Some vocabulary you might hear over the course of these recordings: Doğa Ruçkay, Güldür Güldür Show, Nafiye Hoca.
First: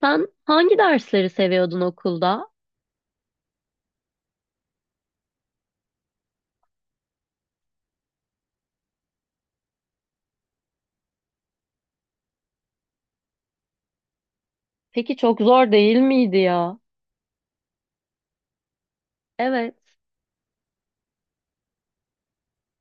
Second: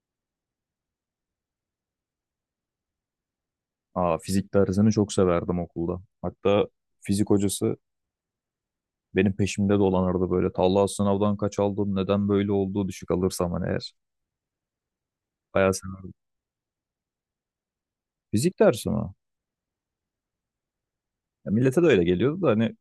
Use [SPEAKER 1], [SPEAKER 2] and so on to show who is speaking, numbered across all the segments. [SPEAKER 1] Sen hangi dersleri seviyordun okulda?
[SPEAKER 2] Fizik dersini çok severdim okulda. Hatta fizik hocası benim peşimde dolanırdı böyle. Talha sınavdan kaç aldın, neden böyle oldu düşük alırsam hani eğer.
[SPEAKER 1] Peki çok zor
[SPEAKER 2] Bayağı
[SPEAKER 1] değil
[SPEAKER 2] severdim.
[SPEAKER 1] miydi ya?
[SPEAKER 2] Fizik dersi mi?
[SPEAKER 1] Evet.
[SPEAKER 2] Ya millete de öyle geliyordu da hani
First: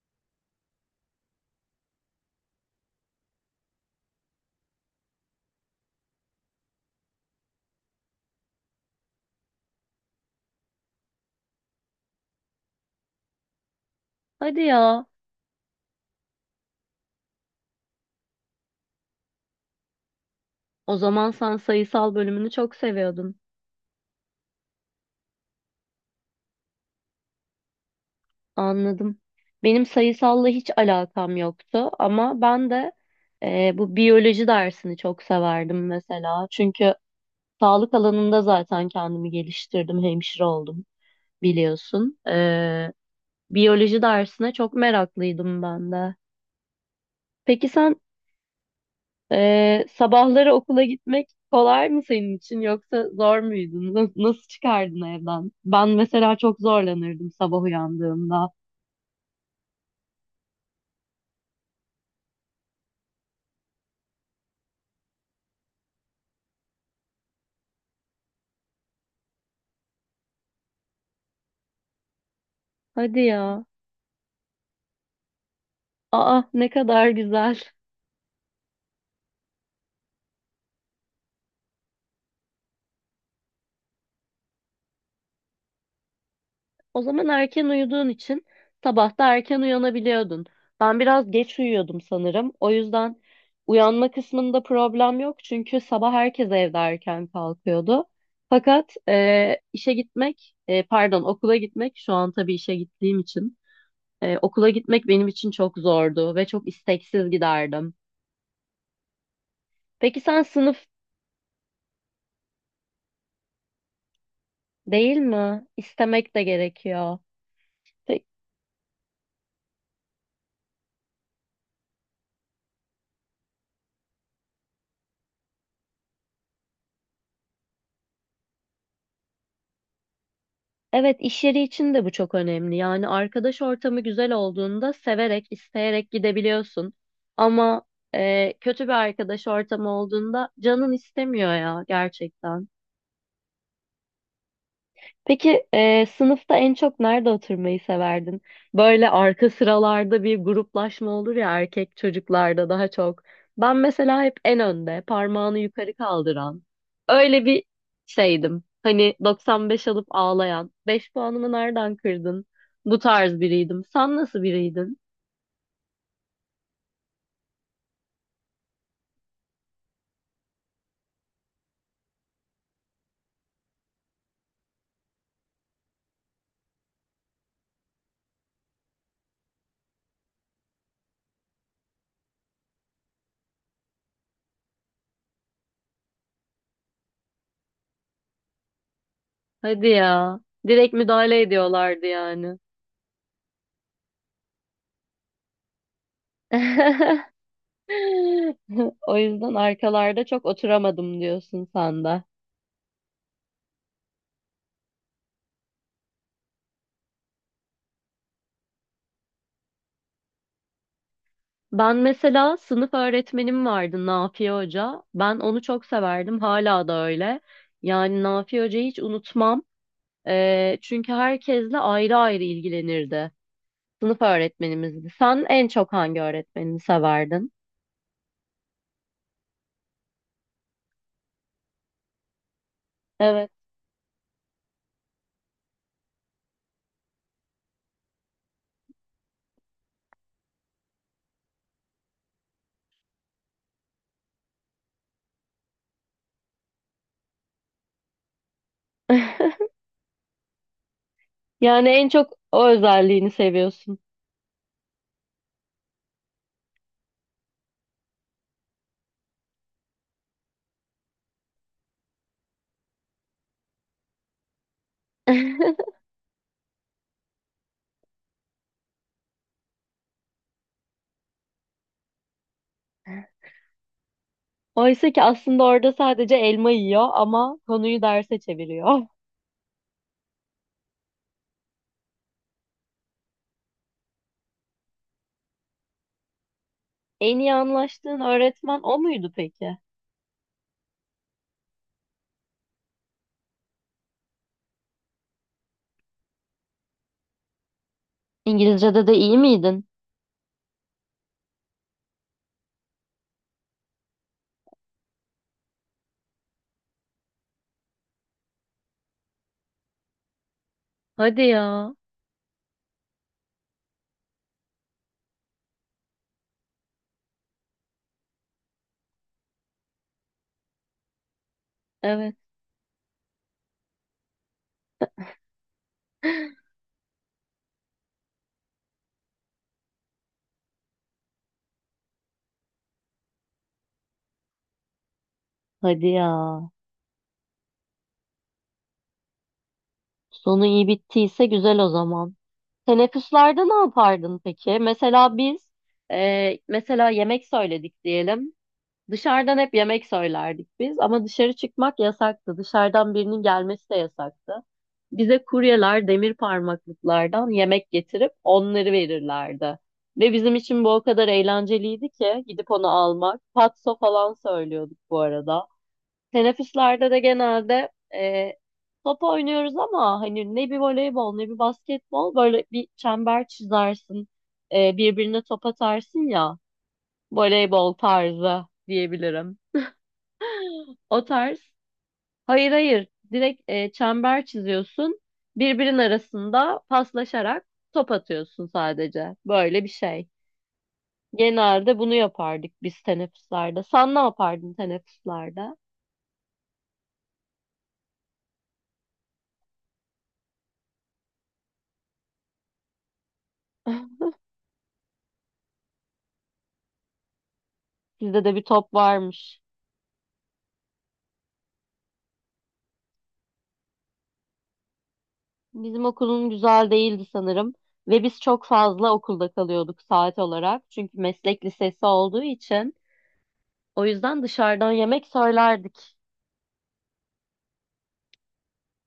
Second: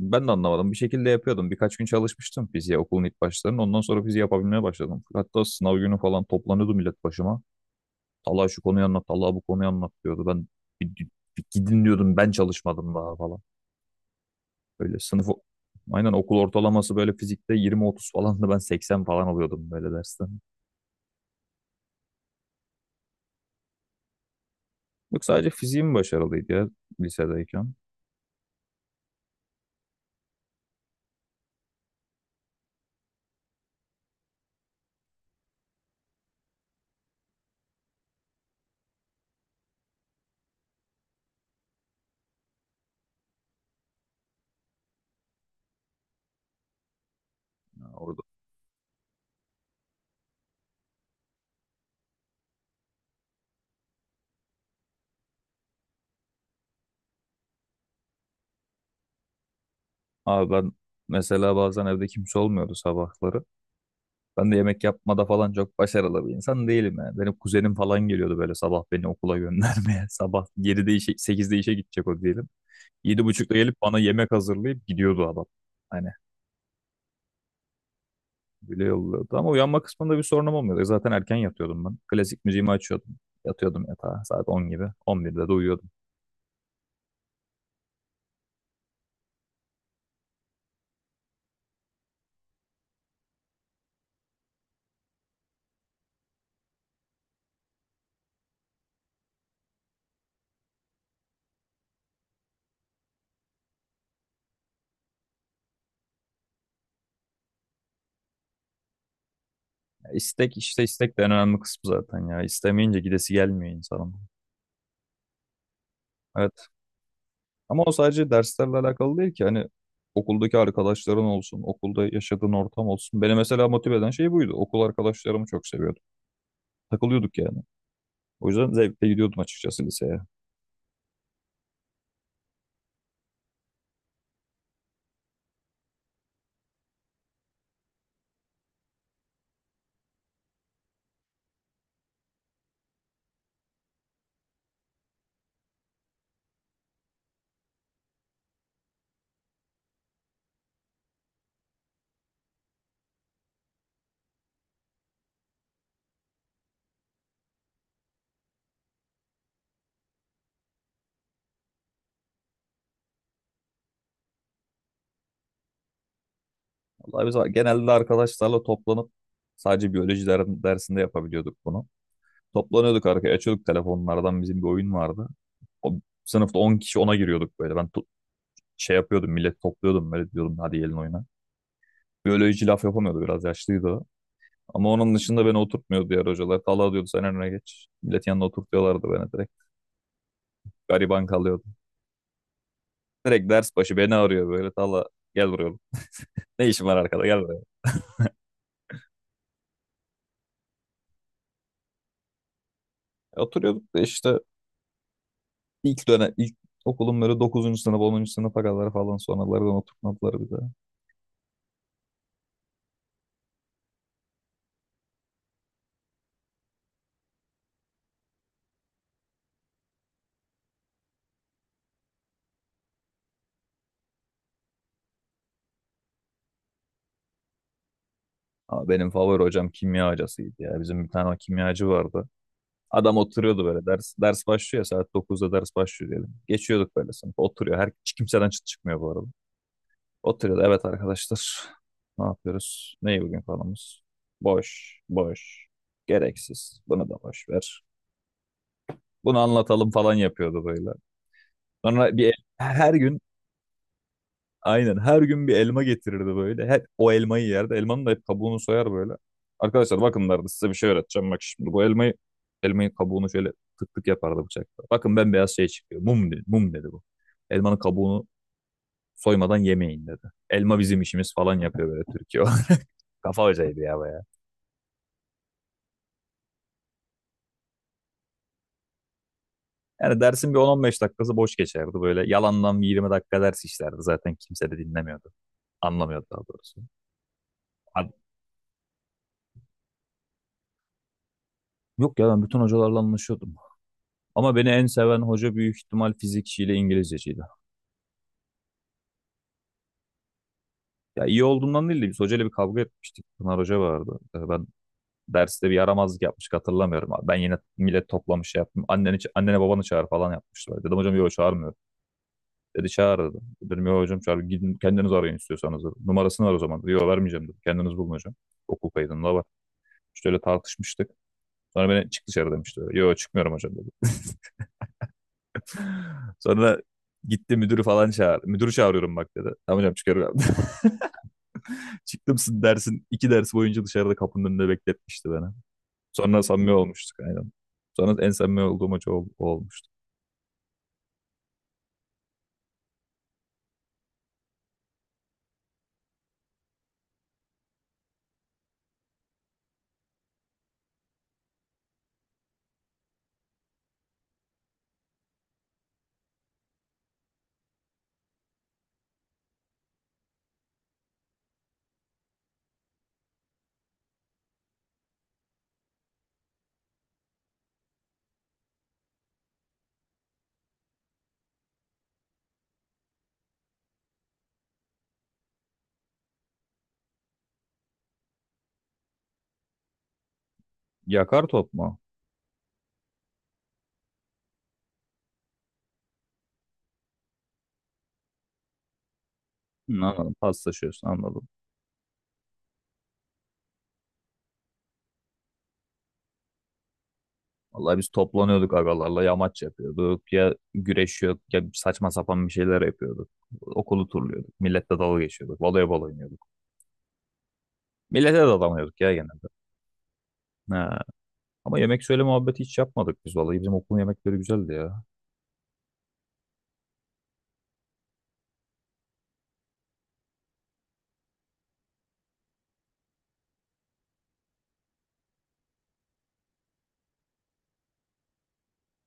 [SPEAKER 2] ben de anlamadım. Bir şekilde yapıyordum. Birkaç gün çalışmıştım fiziğe okulun ilk başlarında. Ondan sonra fiziği yapabilmeye başladım. Hatta sınav günü falan toplanıyordu millet başıma. Talha şu konuyu anlat, Talha bu konuyu anlat diyordu. Ben bir, bir gidin diyordum, ben çalışmadım daha falan.
[SPEAKER 1] Hadi
[SPEAKER 2] Böyle
[SPEAKER 1] ya.
[SPEAKER 2] sınıf, aynen, okul ortalaması böyle fizikte 20-30 falan da ben 80 falan alıyordum böyle dersten.
[SPEAKER 1] O zaman sen sayısal bölümünü çok seviyordun.
[SPEAKER 2] Yok, sadece fiziğim başarılıydı ya lisedeyken.
[SPEAKER 1] Anladım. Benim sayısalla hiç alakam yoktu ama ben de bu biyoloji dersini çok severdim mesela. Çünkü sağlık alanında zaten kendimi geliştirdim, hemşire oldum biliyorsun. Biyoloji dersine çok meraklıydım ben de. Peki
[SPEAKER 2] Ya
[SPEAKER 1] sen
[SPEAKER 2] orada.
[SPEAKER 1] Sabahları okula gitmek kolay mı senin için yoksa zor muydun? Nasıl çıkardın evden? Ben mesela çok zorlanırdım sabah uyandığımda.
[SPEAKER 2] Abi ben mesela bazen evde kimse olmuyordu sabahları. Ben de yemek yapmada falan çok başarılı bir insan değilim yani. Benim kuzenim falan geliyordu böyle sabah beni okula göndermeye. Sabah 7'de işe, 8'de işe gidecek o diyelim. Yedi
[SPEAKER 1] Hadi
[SPEAKER 2] buçukta
[SPEAKER 1] ya.
[SPEAKER 2] gelip bana yemek hazırlayıp gidiyordu adam. Hani
[SPEAKER 1] Aa, ne kadar güzel.
[SPEAKER 2] bile yolluyordu. Ama uyanma kısmında bir sorunum olmuyordu. Zaten erken yatıyordum ben. Klasik müziğimi açıyordum. Yatıyordum yatağa saat 10 gibi. 11'de de uyuyordum.
[SPEAKER 1] O zaman erken uyuduğun için sabah da erken uyanabiliyordun. Ben biraz geç uyuyordum sanırım. O yüzden uyanma kısmında problem yok çünkü sabah herkes evde erken kalkıyordu. Fakat işe gitmek, pardon, okula gitmek şu an tabii işe gittiğim için. Okula gitmek benim için çok zordu ve çok isteksiz giderdim.
[SPEAKER 2] Ya
[SPEAKER 1] Peki sen
[SPEAKER 2] istek, işte
[SPEAKER 1] sınıf
[SPEAKER 2] istek de en önemli kısmı zaten ya. İstemeyince gidesi gelmiyor insanın.
[SPEAKER 1] değil mi? İstemek de
[SPEAKER 2] Evet.
[SPEAKER 1] gerekiyor.
[SPEAKER 2] Ama o
[SPEAKER 1] Pe-
[SPEAKER 2] sadece derslerle alakalı değil ki. Hani okuldaki arkadaşların olsun, okulda yaşadığın ortam olsun. Beni mesela motive eden şey buydu. Okul arkadaşlarımı çok seviyordum. Takılıyorduk yani. O yüzden zevkle gidiyordum açıkçası liseye.
[SPEAKER 1] Evet, iş yeri için de bu çok önemli. Yani arkadaş ortamı güzel olduğunda severek, isteyerek gidebiliyorsun. Ama kötü bir arkadaş ortamı olduğunda canın istemiyor ya gerçekten. Peki sınıfta en çok nerede oturmayı severdin? Böyle arka sıralarda bir gruplaşma olur ya, erkek çocuklarda daha çok. Ben mesela hep en önde, parmağını yukarı kaldıran. Öyle bir şeydim. Hani 95 alıp ağlayan. Beş puanımı nereden kırdın? Bu tarz biriydim. Sen nasıl biriydin?
[SPEAKER 2] Vallahi biz genelde arkadaşlarla toplanıp sadece biyoloji dersinde yapabiliyorduk bunu. Toplanıyorduk, arkaya açıyorduk telefonlardan, bizim bir oyun vardı. O, sınıfta 10 kişi ona giriyorduk böyle. Ben şey yapıyordum, millet topluyordum böyle, diyordum hadi gelin oyuna. Biyoloji laf yapamıyordu, biraz yaşlıydı o. Ama onun dışında beni oturtmuyordu diğer hocalar. Talha diyordu sen önüne geç. Millet yanına oturtuyorlardı beni direkt.
[SPEAKER 1] Hadi ya. Direkt
[SPEAKER 2] Gariban
[SPEAKER 1] müdahale
[SPEAKER 2] kalıyordu.
[SPEAKER 1] ediyorlardı yani.
[SPEAKER 2] Direkt ders başı beni arıyor böyle. Talha, gel buraya oğlum. Ne işin var arkada, gel buraya.
[SPEAKER 1] O yüzden arkalarda çok oturamadım diyorsun sen de.
[SPEAKER 2] Oturuyorduk da işte ilk dönem, ilk okulun böyle dokuzuncu sınıf, 10. sınıfa kadar falan, sonralardan oturtmadılar bize.
[SPEAKER 1] Ben mesela sınıf öğretmenim vardı, Nafiye Hoca. Ben onu çok severdim. Hala da öyle. Yani Nafiye Hoca'yı hiç unutmam. Çünkü herkesle ayrı ayrı ilgilenirdi. Sınıf öğretmenimizdi. Sen en çok hangi öğretmenini severdin?
[SPEAKER 2] Ama benim favori hocam kimya hocasıydı ya. Bizim bir tane kimyacı vardı. Adam
[SPEAKER 1] Evet.
[SPEAKER 2] oturuyordu böyle. Ders ders başlıyor ya, saat dokuzda ders başlıyor diyelim. Geçiyorduk böyle sınıf. Oturuyor. Her, hiç kimseden çıt çıkmıyor bu arada. Oturuyordu. Evet arkadaşlar. Ne yapıyoruz? Neyi, bugün konumuz? Boş. Boş. Gereksiz. Bunu da boş ver. Bunu anlatalım falan yapıyordu böyle.
[SPEAKER 1] Yani en
[SPEAKER 2] Sonra
[SPEAKER 1] çok o
[SPEAKER 2] her gün,
[SPEAKER 1] özelliğini seviyorsun.
[SPEAKER 2] aynen her gün bir elma getirirdi böyle. Hep o elmayı yerdi. Elmanın da hep kabuğunu soyar böyle. Arkadaşlar bakın derdi, size bir şey öğreteceğim. Bak şimdi bu elmayı, elmayın kabuğunu şöyle tık tık yapardı bıçakla. Bakın bembeyaz şey çıkıyor. Mum dedi. Mum dedi bu. Elmanın kabuğunu soymadan yemeyin dedi. Elma bizim işimiz falan yapıyor böyle Türkiye. Kafa hocaydı ya baya.
[SPEAKER 1] Oysa ki aslında orada sadece elma yiyor ama konuyu derse çeviriyor.
[SPEAKER 2] Yani dersin bir 10-15 dakikası boş geçerdi böyle. Yalandan bir 20 dakika ders işlerdi. Zaten kimse de dinlemiyordu. Anlamıyordu daha doğrusu.
[SPEAKER 1] En iyi
[SPEAKER 2] Abi,
[SPEAKER 1] anlaştığın öğretmen o muydu peki?
[SPEAKER 2] yok ya, ben bütün hocalarla anlaşıyordum. Ama beni en seven hoca büyük ihtimal fizikçiyle İngilizceciydi.
[SPEAKER 1] İngilizce'de de iyi miydin?
[SPEAKER 2] Ya iyi olduğumdan değil de biz hocayla bir kavga etmiştik. Pınar Hoca vardı. Ben derste bir yaramazlık yapmıştık, hatırlamıyorum. Ben yine millet toplamış şey yaptım. Anneni, annene babanı çağır falan yapmışlar. Dedim hocam yok
[SPEAKER 1] Hadi
[SPEAKER 2] çağırmıyor.
[SPEAKER 1] ya.
[SPEAKER 2] Dedi çağır dedi. Dedim yok hocam, çağır. Gidin kendiniz arayın istiyorsanız, dedi. Numarasını var o zaman, dedi. Yok vermeyeceğim dedi. Kendiniz bulun hocam. Okul kaydında var. İşte öyle tartışmıştık. Sonra beni çık
[SPEAKER 1] Evet.
[SPEAKER 2] dışarı demişti. Yok çıkmıyorum hocam dedi. Sonra gitti, müdürü falan çağır. Müdürü çağırıyorum bak dedi. Tamam hocam çıkıyorum. Çıktımsın dersin, iki ders boyunca dışarıda kapının önünde bekletmişti beni.
[SPEAKER 1] Hadi ya.
[SPEAKER 2] Sonra samimi olmuştuk aynen. Sonra en samimi olduğum hoca o olmuştu.
[SPEAKER 1] Sonu iyi bittiyse güzel o zaman. Teneffüslerde ne yapardın peki? Mesela biz mesela yemek söyledik diyelim. Dışarıdan hep yemek söylerdik biz ama dışarı çıkmak yasaktı. Dışarıdan birinin gelmesi de yasaktı. Bize kuryeler demir parmaklıklardan yemek getirip onları verirlerdi. Ve bizim için bu o kadar eğlenceliydi ki gidip onu almak. Patso falan söylüyorduk bu arada. Teneffüslerde de genelde top oynuyoruz ama hani ne bir voleybol ne bir basketbol, böyle bir çember çizersin. Birbirine top atarsın ya, voleybol tarzı diyebilirim. O
[SPEAKER 2] Yakar
[SPEAKER 1] tarz.
[SPEAKER 2] top mu?
[SPEAKER 1] Hayır hayır, direkt çember çiziyorsun. Birbirinin arasında paslaşarak top atıyorsun sadece. Böyle bir
[SPEAKER 2] Hı,
[SPEAKER 1] şey.
[SPEAKER 2] anladım. Paslaşıyorsun, anladım.
[SPEAKER 1] Genelde bunu yapardık biz teneffüslerde. Sen ne yapardın teneffüslerde?
[SPEAKER 2] Vallahi biz toplanıyorduk agalarla. Yamaç yapıyorduk. Ya güreşiyorduk. Ya saçma sapan bir şeyler yapıyorduk. Okulu turluyorduk. Milletle dalga geçiyorduk. Voleybol oynuyorduk. Millete de
[SPEAKER 1] Sizde de bir top
[SPEAKER 2] dalamıyorduk ya genelde.
[SPEAKER 1] varmış.
[SPEAKER 2] Ha. Ama yemek söyle muhabbeti hiç yapmadık biz vallahi. Bizim okulun yemekleri güzeldi ya.
[SPEAKER 1] Bizim okulun güzel değildi sanırım ve biz çok fazla okulda kalıyorduk saat olarak. Çünkü meslek lisesi olduğu için, o yüzden dışarıdan yemek söylerdik.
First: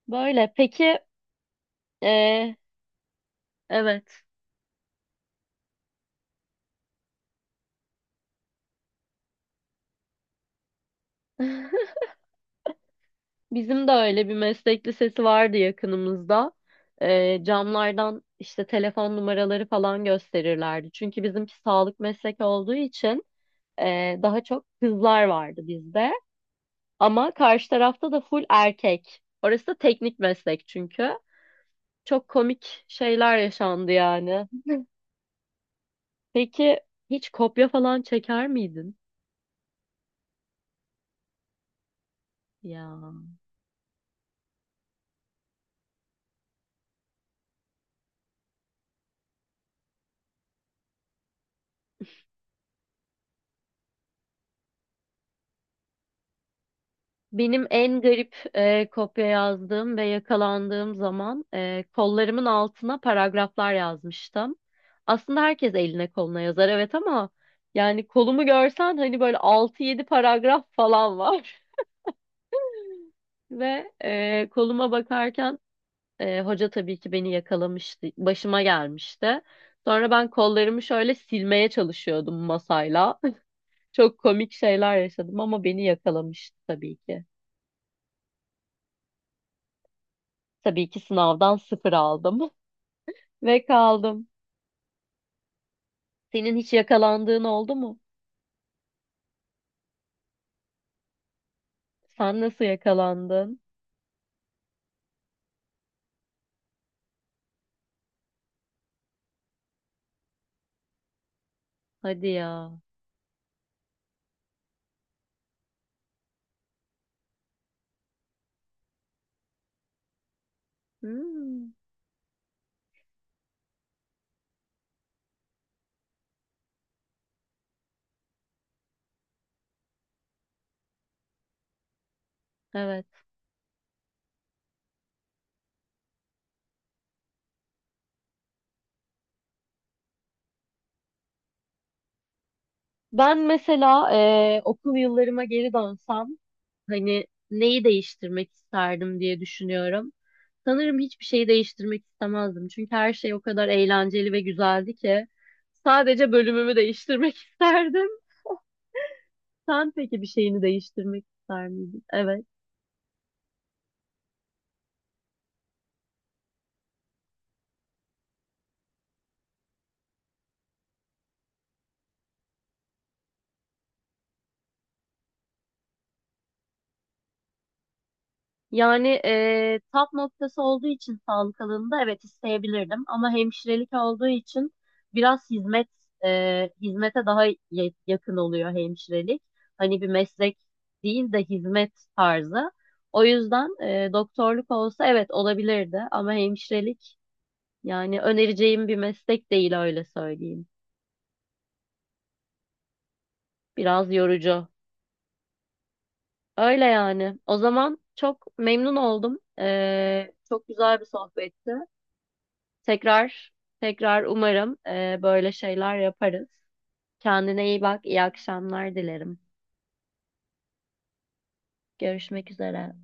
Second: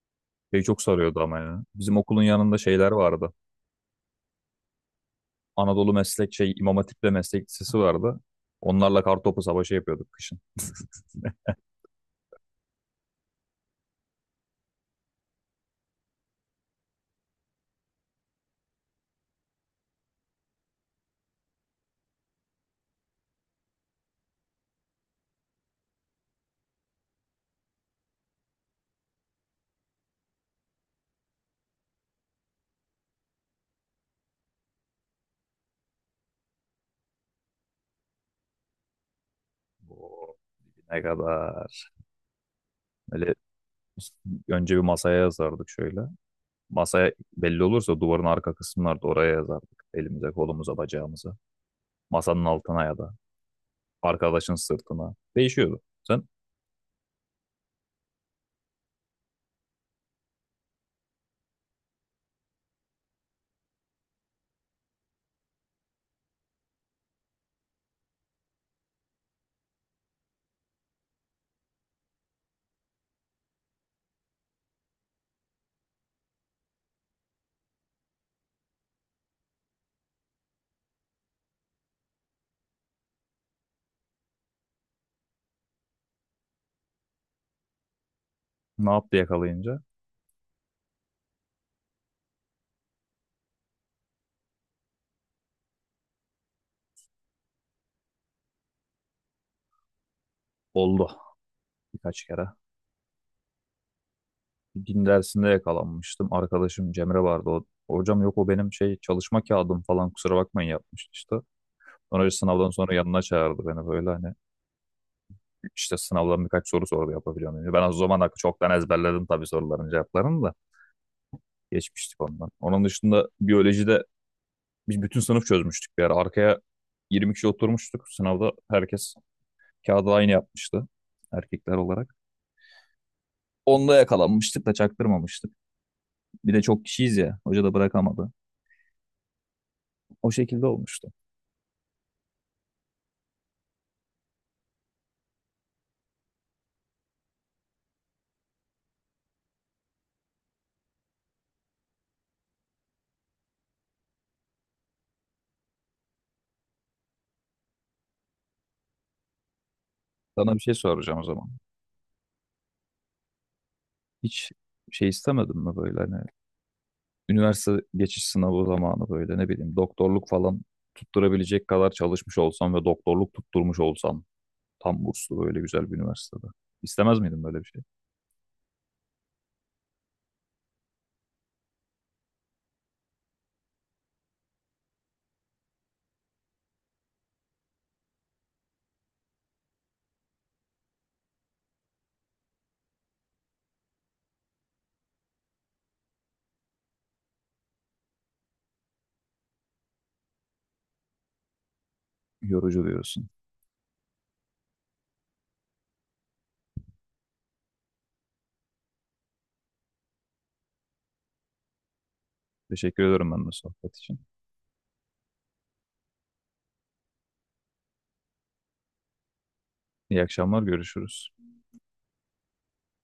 [SPEAKER 1] Böyle
[SPEAKER 2] Şey çok
[SPEAKER 1] peki
[SPEAKER 2] sarıyordu ama ya. Bizim okulun
[SPEAKER 1] e,
[SPEAKER 2] yanında şeyler vardı.
[SPEAKER 1] evet,
[SPEAKER 2] Anadolu Meslek şey, İmam Hatip ve Meslek Lisesi vardı. Onlarla kartopu savaşı yapıyorduk kışın.
[SPEAKER 1] bizim de öyle bir meslek lisesi vardı yakınımızda. Camlardan işte telefon numaraları falan gösterirlerdi. Çünkü bizimki sağlık meslek olduğu için daha çok kızlar vardı bizde. Ama karşı tarafta da full erkek. Orası da teknik meslek çünkü. Çok komik şeyler yaşandı yani. Peki hiç kopya falan çeker miydin?
[SPEAKER 2] Oo, ne kadar.
[SPEAKER 1] Ya
[SPEAKER 2] Böyle önce bir masaya yazardık şöyle. Masaya belli olursa duvarın arka kısımlarda oraya yazardık. Elimize, kolumuza, bacağımıza. Masanın altına ya da arkadaşın sırtına. Değişiyordu. Sen
[SPEAKER 1] benim en garip kopya yazdığım ve yakalandığım zaman kollarımın altına paragraflar yazmıştım. Aslında herkes eline koluna yazar evet ama yani kolumu görsen hani böyle altı yedi paragraf falan var. Ve koluma bakarken hoca tabii ki beni yakalamıştı. Başıma gelmişti. Sonra ben kollarımı şöyle silmeye çalışıyordum masayla. Çok komik şeyler yaşadım ama beni yakalamıştı tabii ki.
[SPEAKER 2] ne yaptı yakalayınca?
[SPEAKER 1] Tabii ki sınavdan sıfır aldım ve kaldım. Senin hiç yakalandığın oldu mu?
[SPEAKER 2] Oldu, birkaç
[SPEAKER 1] Sen
[SPEAKER 2] kere.
[SPEAKER 1] nasıl yakalandın?
[SPEAKER 2] Din dersinde yakalanmıştım. Arkadaşım Cemre vardı. O, hocam yok o benim şey çalışma kağıdım falan kusura bakmayın yapmıştı işte. Sonra
[SPEAKER 1] Hadi
[SPEAKER 2] bir sınavdan
[SPEAKER 1] ya.
[SPEAKER 2] sonra yanına çağırdı beni böyle, hani işte sınavdan birkaç soru sordu yapabiliyor muyum? Ben o zaman hakkı çoktan ezberledim tabii soruların cevaplarını da,
[SPEAKER 1] Hmm,
[SPEAKER 2] geçmiştik ondan. Onun dışında biyolojide biz bütün sınıf çözmüştük bir ara. Arkaya 20 kişi oturmuştuk. Sınavda herkes kağıdı aynı yapmıştı erkekler olarak.
[SPEAKER 1] evet.
[SPEAKER 2] Onda yakalanmıştık da çaktırmamıştık. Bir de çok kişiyiz ya. Hoca da bırakamadı. O şekilde olmuştu.
[SPEAKER 1] Ben mesela okul yıllarıma geri dönsem, hani neyi değiştirmek isterdim diye düşünüyorum. Sanırım hiçbir şeyi değiştirmek istemezdim. Çünkü her şey o kadar eğlenceli ve güzeldi ki sadece bölümümü değiştirmek isterdim. Sen peki bir
[SPEAKER 2] Sana bir
[SPEAKER 1] şeyini
[SPEAKER 2] şey soracağım o
[SPEAKER 1] değiştirmek
[SPEAKER 2] zaman.
[SPEAKER 1] ister miydin? Evet.
[SPEAKER 2] Hiç şey istemedin mi böyle, hani üniversite geçiş sınavı zamanı böyle, ne bileyim doktorluk falan tutturabilecek kadar çalışmış olsam ve doktorluk tutturmuş olsam tam burslu böyle güzel bir üniversitede. İstemez miydin böyle bir şey?
[SPEAKER 1] Yani tap noktası olduğu için sağlık alanında evet isteyebilirdim ama hemşirelik olduğu için biraz hizmet, hizmete daha yakın oluyor hemşirelik. Hani bir meslek değil de hizmet tarzı. O yüzden doktorluk olsa evet olabilirdi ama hemşirelik, yani önereceğim bir meslek değil, öyle söyleyeyim.
[SPEAKER 2] Yorucu diyorsun.
[SPEAKER 1] Biraz yorucu. Öyle yani. O zaman çok memnun oldum. Çok güzel bir sohbetti.
[SPEAKER 2] Teşekkür ederim ben de
[SPEAKER 1] Tekrar
[SPEAKER 2] sohbet için.
[SPEAKER 1] tekrar umarım böyle şeyler yaparız. Kendine iyi bak, iyi akşamlar dilerim.
[SPEAKER 2] İyi akşamlar, görüşürüz.
[SPEAKER 1] Görüşmek üzere.